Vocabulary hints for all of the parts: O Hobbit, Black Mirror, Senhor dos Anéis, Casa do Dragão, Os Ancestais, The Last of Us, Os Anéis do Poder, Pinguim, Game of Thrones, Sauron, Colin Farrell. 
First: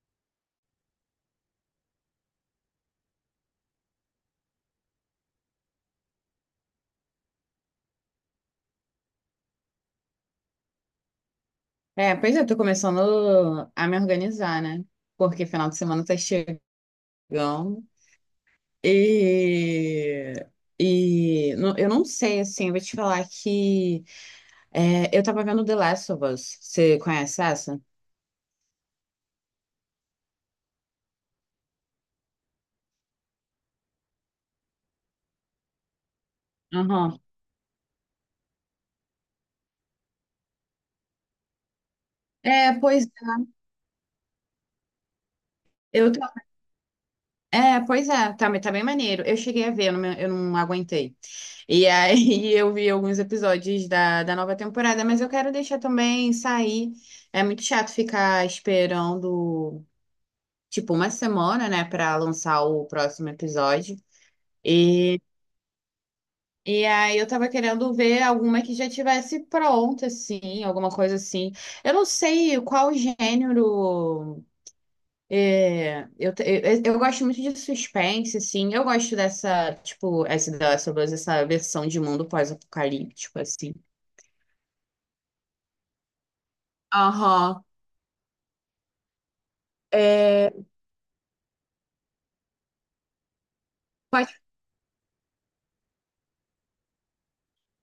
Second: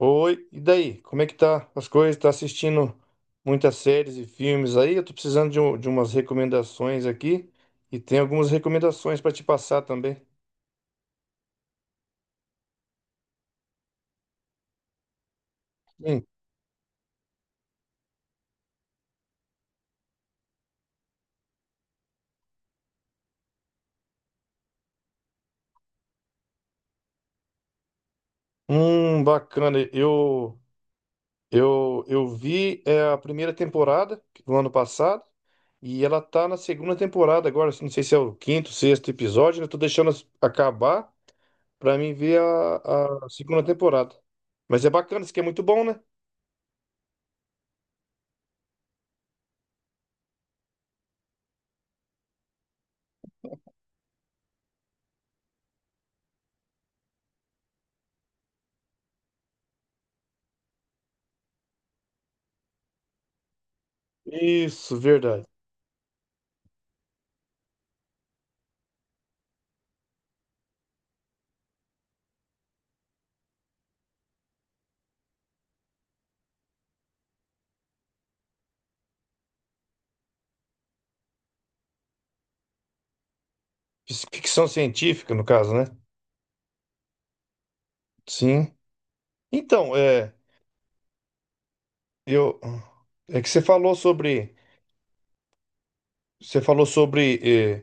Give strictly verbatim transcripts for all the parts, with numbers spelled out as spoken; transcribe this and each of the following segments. Oi, e daí? Como é que tá as coisas? Tá assistindo muitas séries e filmes aí? Eu tô precisando de, um- de umas recomendações aqui e tem algumas recomendações pra te passar também. É, pois eu tô começando a me organizar, né? Porque final de semana tá Hum, chegando e... E não- eu não sei, assim, eu vou te falar que é, eu tava vendo The Last of Us. Você conhece essa? hum, bacana. Eu eu eu vi é, a primeira temporada do ano passado e ela tá na segunda Aham. temporada agora. Não sei se é o quinto, sexto episódio. Eu tô deixando as- acabar pra mim ver É, pois a, a segunda temporada. Mas é bacana, isso aqui é muito bom, né? eu tô- é, pois é, tá, tá bem maneiro. Eu cheguei a ver, eu não, me- eu não aguentei. E aí eu vi alguns episódios da, da nova temporada, mas eu quero deixar também sair. É muito chato ficar esperando. Tipo uma semana, né, para lançar o próximo episódio. Isso, E, verdade. e aí eu tava querendo ver alguma que já tivesse pronta, assim, alguma coisa assim. Eu não sei qual gênero. é, eu, te- eu, eu gosto muito de suspense, assim. Eu gosto dessa, tipo, essa, da sobre essa versão de mundo pós-apocalíptico, assim. Fiz ficção científica, no caso, né? Aham. Sim. Então, é, É, eu, é que você falou pode. sobre, você falou sobre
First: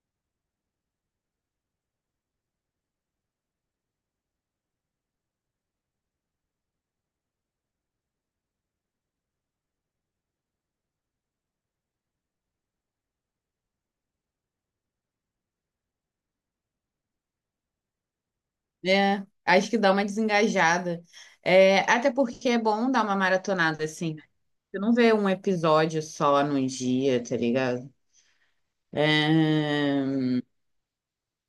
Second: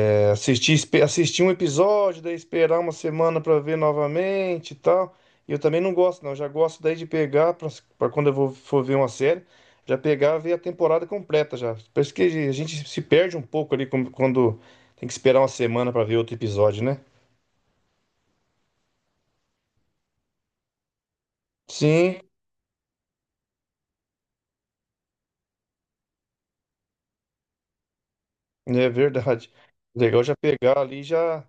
é, é, assistir, espe- assistir um episódio, daí esperar uma semana pra ver novamente e tal. E eu também não gosto, não. Eu já gosto daí de pegar pra pra quando eu vou, for ver uma série, já pegar e ver a temporada completa já. Parece que a gente se perde um pouco ali com- quando tem que esperar uma semana pra ver outro episódio, né? É, acho que dá uma desengajada. É, até Sim. porque é bom dar uma maratonada, assim. Você não vê um episódio só num dia, tá ligado? É verdade. É... Legal já pegar ali e já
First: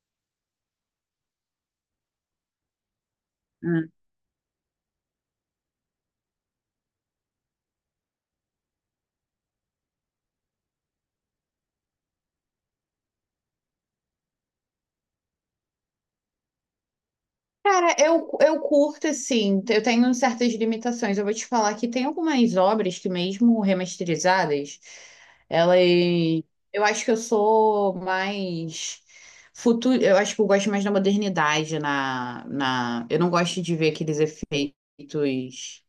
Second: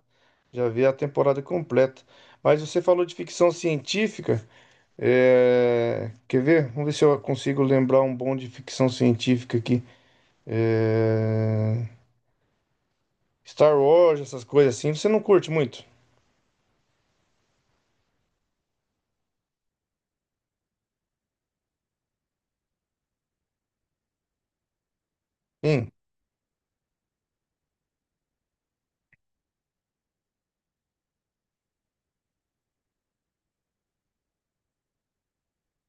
já ver a temporada completa. Mas você falou de ficção Hum. científica. é, Quer ver? Vamos ver se eu consigo lembrar um bom de ficção científica aqui. É, Star Wars, essas coisas assim. Você não curte muito? Cara, eu, eu curto, assim, eu tenho certas limitações. Eu vou te falar que tem algumas obras que, mesmo remasterizadas, elas. Sim. Eu acho que eu sou mais. Futuro, eu acho que eu gosto mais da modernidade na, na... Eu não gosto de ver aqueles efeitos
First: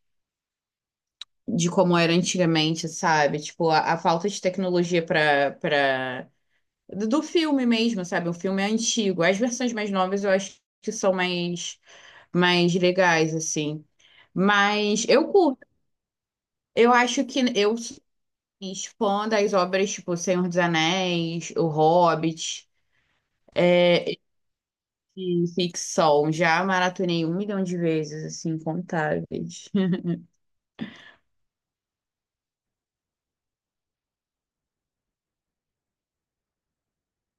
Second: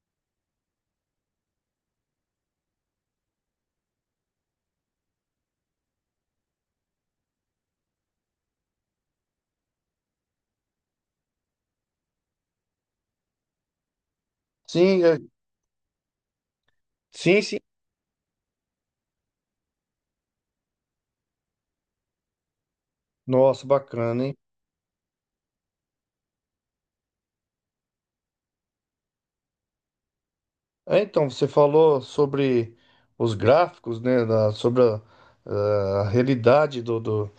de como era antigamente, sabe? Tipo, a, a falta de tecnologia para para do do filme mesmo, sabe? O filme é antigo. As versões mais novas eu acho que são mais, mais legais, assim. Sim, Mas é, eu curto. Eu acho que sim, sim. eu sou mais fã das obras tipo Senhor dos Anéis, O Hobbit, Nossa, bacana, é, hein? e ficção. Já maratonei um milhão de vezes, assim, incontáveis. Ah, então, você falou sobre os gráficos, né? da- Sobre a, a realidade do, do-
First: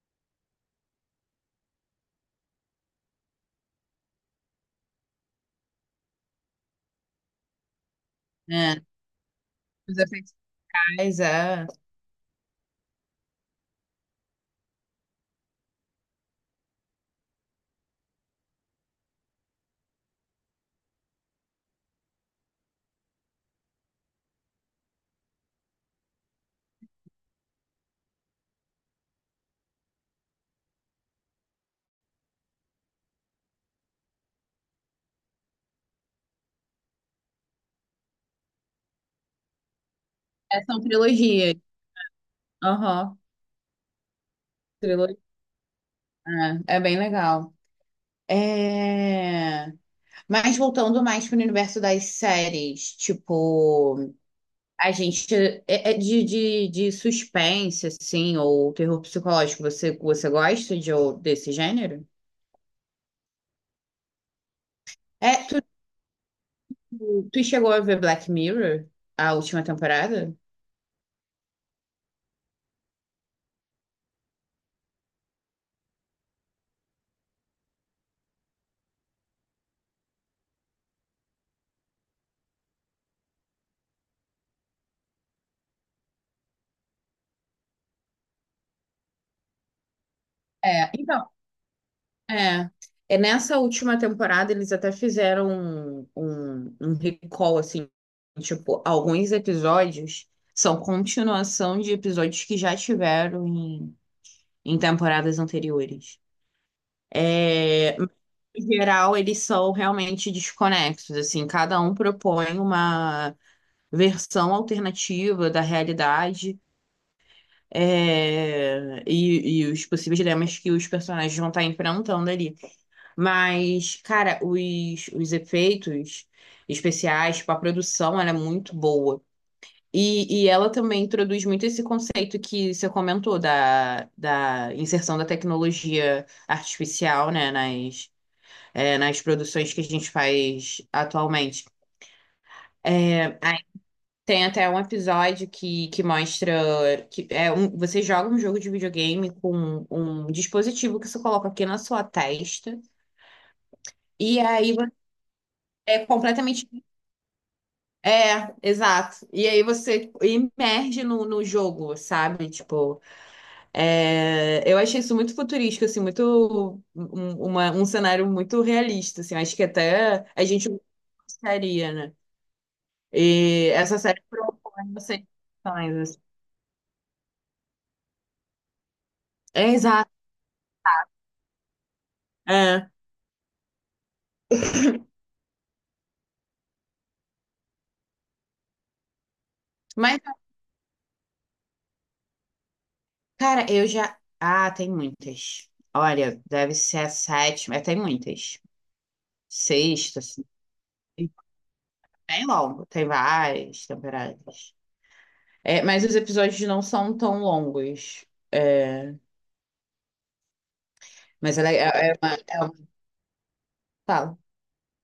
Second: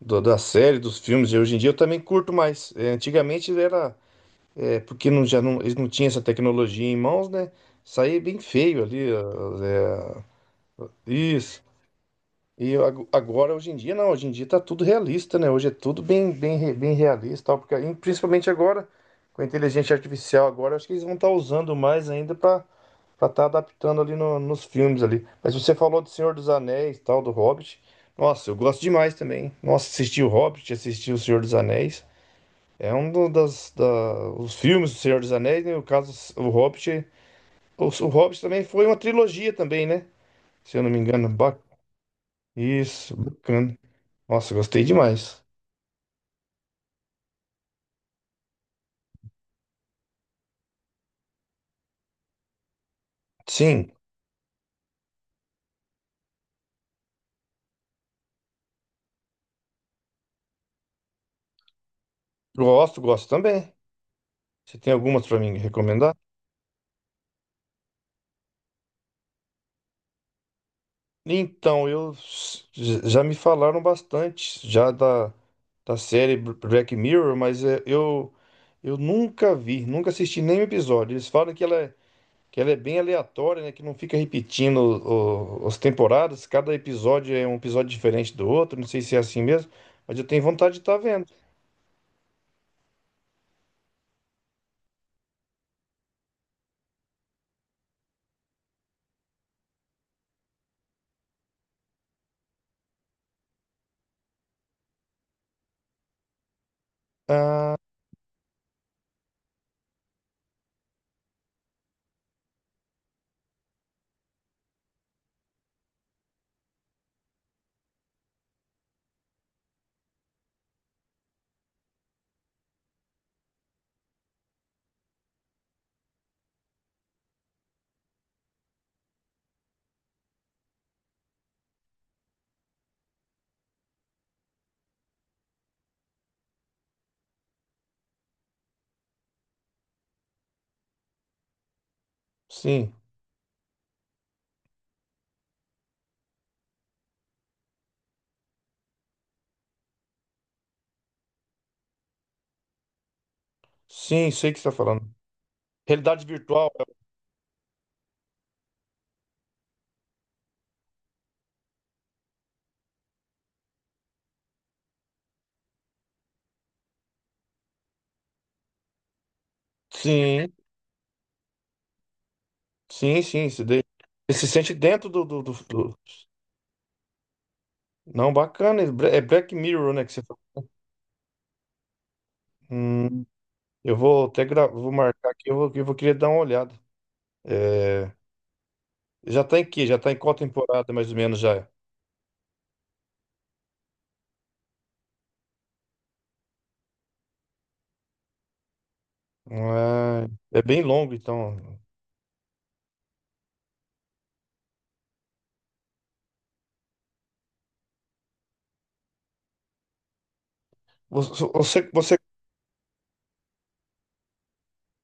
do- da série, dos filmes, e hoje em dia eu também curto mais. É, antigamente era, é, porque não, já não, eles não tinham essa tecnologia em mãos, né? Saía bem É. feio ali. Ó, Os é, Ancestais, isso. é. E eu ago- agora, hoje em dia, não, hoje em dia tá tudo realista, né? Hoje é tudo bem, bem, re- bem realista, tal, porque e principalmente agora, com a inteligência artificial agora, acho que eles vão estar usando mais ainda para para estar adaptando ali no- nos filmes ali. Mas você falou do Senhor dos Anéis, tal, do Hobbit. Nossa, eu gosto demais também. Nossa, assisti o Hobbit, assisti o Senhor dos Anéis. É um do- das da, os filmes do Senhor dos Anéis, né? No caso, o Hobbit, o, o Hobbit também foi uma trilogia também, né? É, Se são eu não me engano, trilogias. Ba- isso, Aham, bacana. Nossa, gostei trilogia. demais. É, é bem legal. É... Mas voltando mais para o universo das séries, Sim, tipo, a gente é é de, de, de suspense, assim, ou terror psicológico, você, você gosta de, ou- desse gênero? gosto, gosto também. Você tem algumas É, para me tu, recomendar? tu chegou a ver Black Mirror, a última temporada? Então, eu j- já me falaram bastante já da, da série Br- Black Mirror, mas é, eu eu nunca vi, nunca assisti nenhum episódio. Eles falam que ela é, que ela é bem aleatória, né? Que não fica repetindo o- o- as temporadas. Cada episódio é um episódio diferente do outro. Não sei se é assim mesmo, mas eu tenho vontade de É, estar vendo. então, é. É nessa última temporada eles até fizeram um, um, um recall, assim, tipo, alguns episódios são continuação de episódios que já tiveram em em temporadas anteriores. Ah, É, em geral, eles são realmente desconexos, assim, cada um propõe uma versão alternativa da realidade, é, e, e os possíveis dilemas que os personagens vão estar enfrentando ali. Mas, cara, os, os efeitos especiais, tipo, a produção, ela é muito boa. E, e ela também introduz muito esse conceito que você comentou da, da inserção da tecnologia artificial, né, nas, é, nas produções que a gente faz atualmente. sim, Aí tem até um episódio que, que mostra que é um, você joga um jogo de videogame com um dispositivo que você coloca aqui na sua testa, sim, e sei o que você está aí você falando. é Realidade completamente. virtual. É, exato. E aí você emerge no, no jogo, sabe? Tipo. É, eu achei isso muito futurístico, assim, muito um, uma- um cenário muito realista, assim, acho que até a Sim. gente gostaria, né? Sim, sim. Você, E daí- essa série Você se sente propõe dentro essas do, do, do, questões, do- assim. Não, bacana. É Bla- é Black É, Mirror, né? exato. Que você falou. É. Hum, eu vou até gra... vou marcar aqui, eu vou, eu vou querer dar uma olhada. É, já tá em que? Já tá em Mas, qual temporada, mais ou menos, já? cara, eu já. Ah, tem muitas. Olha, deve ser a sétima, é, tem muitas. Sexta, Ah, assim. é bem longo, Bem então. longo, tem várias temporadas. É, mas os episódios não são tão longos. É, Você, mas ela é, você, é você, uma, é uma- fala.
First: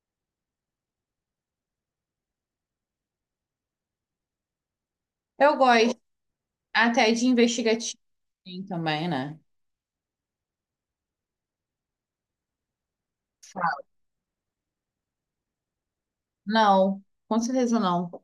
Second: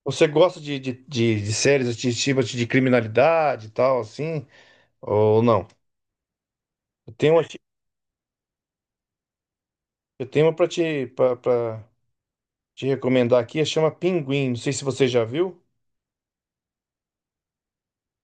você gosta de, de, de, de séries de, tipo de criminalidade e tal, assim? Ou Eu não? gosto. Até Eu de tenho uma, aqui- investigativo tem também, né? eu tenho uma pra te, pra, pra te recomendar aqui, chama Pinguim. Não sei se você já viu. Não, com certeza não.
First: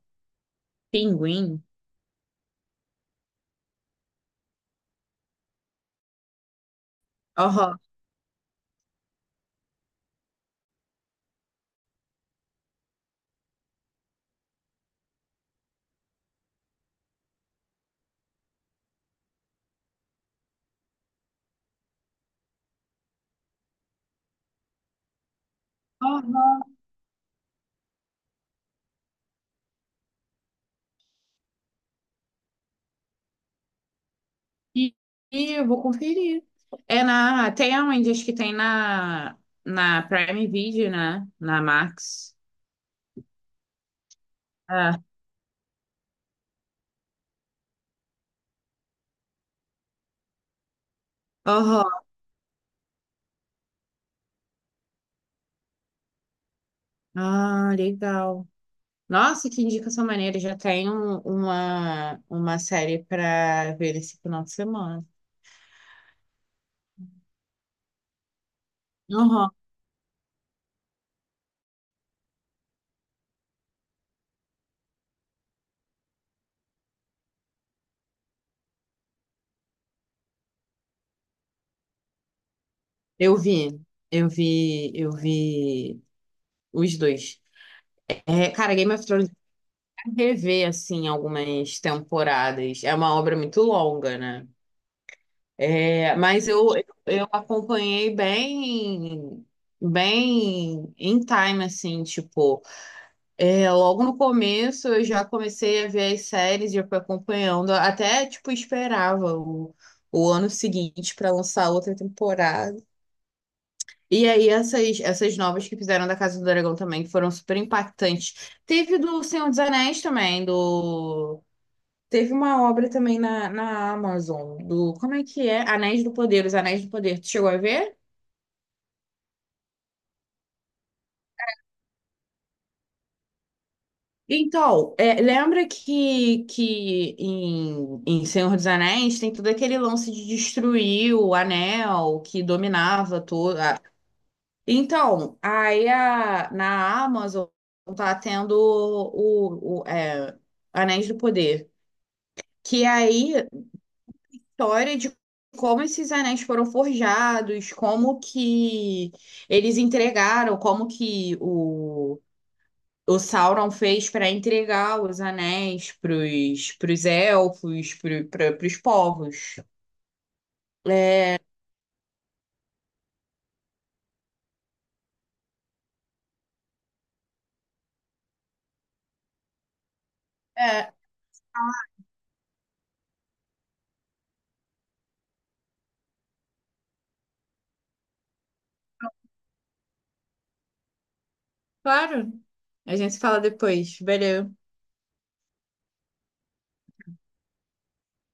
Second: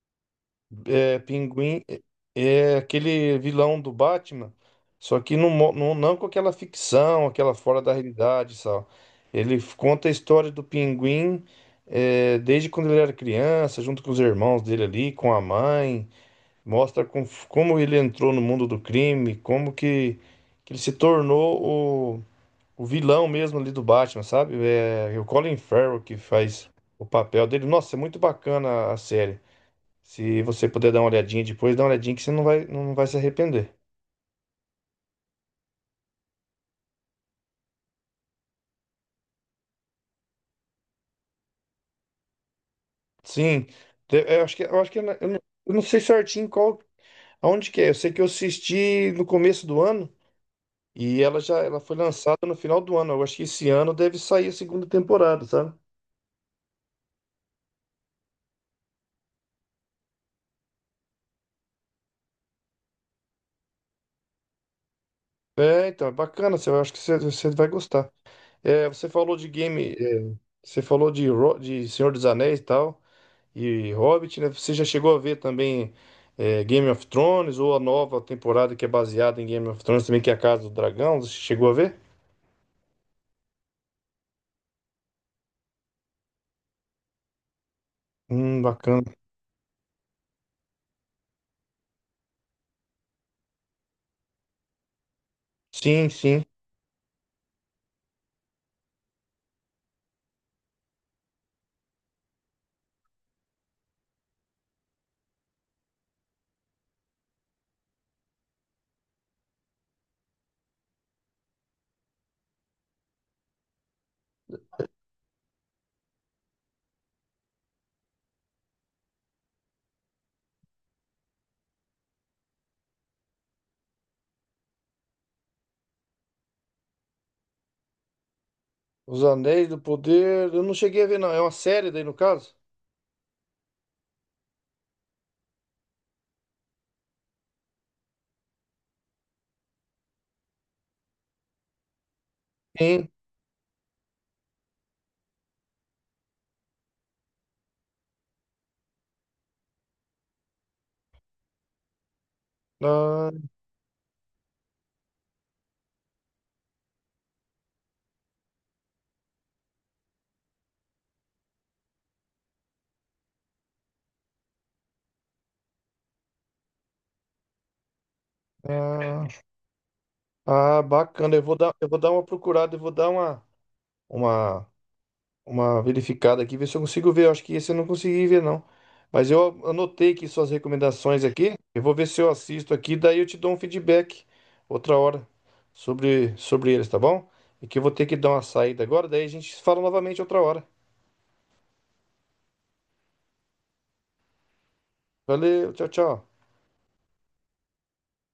É, Pinguim? Pinguim é é aquele vilão do Batman, só que não, mo- não, não com aquela ficção, aquela Aham. fora da realidade, só. Ele f- conta a história do Pinguim é, desde quando ele era criança, junto com os irmãos dele ali, com a mãe. Mostra com- como ele entrou no mundo do crime, como que, que ele se tornou o, o vilão mesmo ali do Batman, sabe? É, é o Colin Farrell que Aham. faz o papel dele. Nossa, é muito bacana a série. Se você puder dar uma olhadinha depois, dá uma olhadinha que você não vai, não vai se arrepender. E, e eu vou conferir. É na. Tem aonde? Acho que tem na, na Prime Video, né? Na Max. Sim, te- eu acho que, eu acho que É. eu não, eu não sei certinho qual, aonde que é. Eu sei que eu assisti no começo do ano e ela já, ela Aham. foi lançada no final do ano. Eu acho que esse ano deve sair a segunda temporada, sabe? Ah, legal. Nossa, que indicação maneira. Já tem um- uma, uma série para ver esse final de semana. É, então, é bacana. Você, eu acho que você, você vai gostar. É, você falou de Aham. game, é, você falou de, Ro- de Senhor dos Anéis e tal. E Hobbit, né? Você já chegou a ver também eh, Game of Thrones ou a nova temporada que é baseada em Game of Thrones também, que é a Casa do Dragão? Você chegou a ver? Eu vi. Eu vi. Eu vi os dois. É, Hum, cara, Game bacana. of Thrones. Rever assim algumas temporadas. É uma obra muito longa, né? Sim, É, sim. mas eu, eu acompanhei bem bem em time assim, tipo, é, logo no começo eu já comecei a ver as séries e eu fui acompanhando, até tipo esperava o, o ano seguinte para lançar outra temporada. E aí essas essas novas que fizeram da Casa do Dragão também que foram super impactantes. Teve do Senhor dos Anéis também, do Teve uma obra também na, na Amazon, do. Como é que é? Anéis do Poder, Os Anéis do Poder. Tu chegou a ver? Os Anéis do Poder, eu não cheguei a ver, não. É uma série daí, no caso? Então, é, lembra que, que em, em Senhor dos Anéis tem todo aquele lance de destruir o anel que Sim. dominava toda. Então, aí a- na Amazon tá tendo o, o é, Anéis do Poder. Que Ah, aí história de como esses anéis foram forjados, como que eles entregaram, como que o, o Sauron fez para entregar os anéis para os elfos, para os ah, povos. ah, bacana. Eu vou dar, eu vou dar uma procurada, eu vou dar uma, uma, uma verificada aqui, ver se eu consigo ver. Eu acho que esse eu não consegui ver, não. Mas eu anotei aqui suas É, recomendações aqui. Eu vou ver se eu assisto aqui, daí eu te dou um feedback outra hora sobre, sobre eles, tá bom? E que eu vou ter que dar uma saída agora, daí a gente fala novamente outra hora. claro. A gente se fala depois. Valeu. Valeu, tchau, tchau.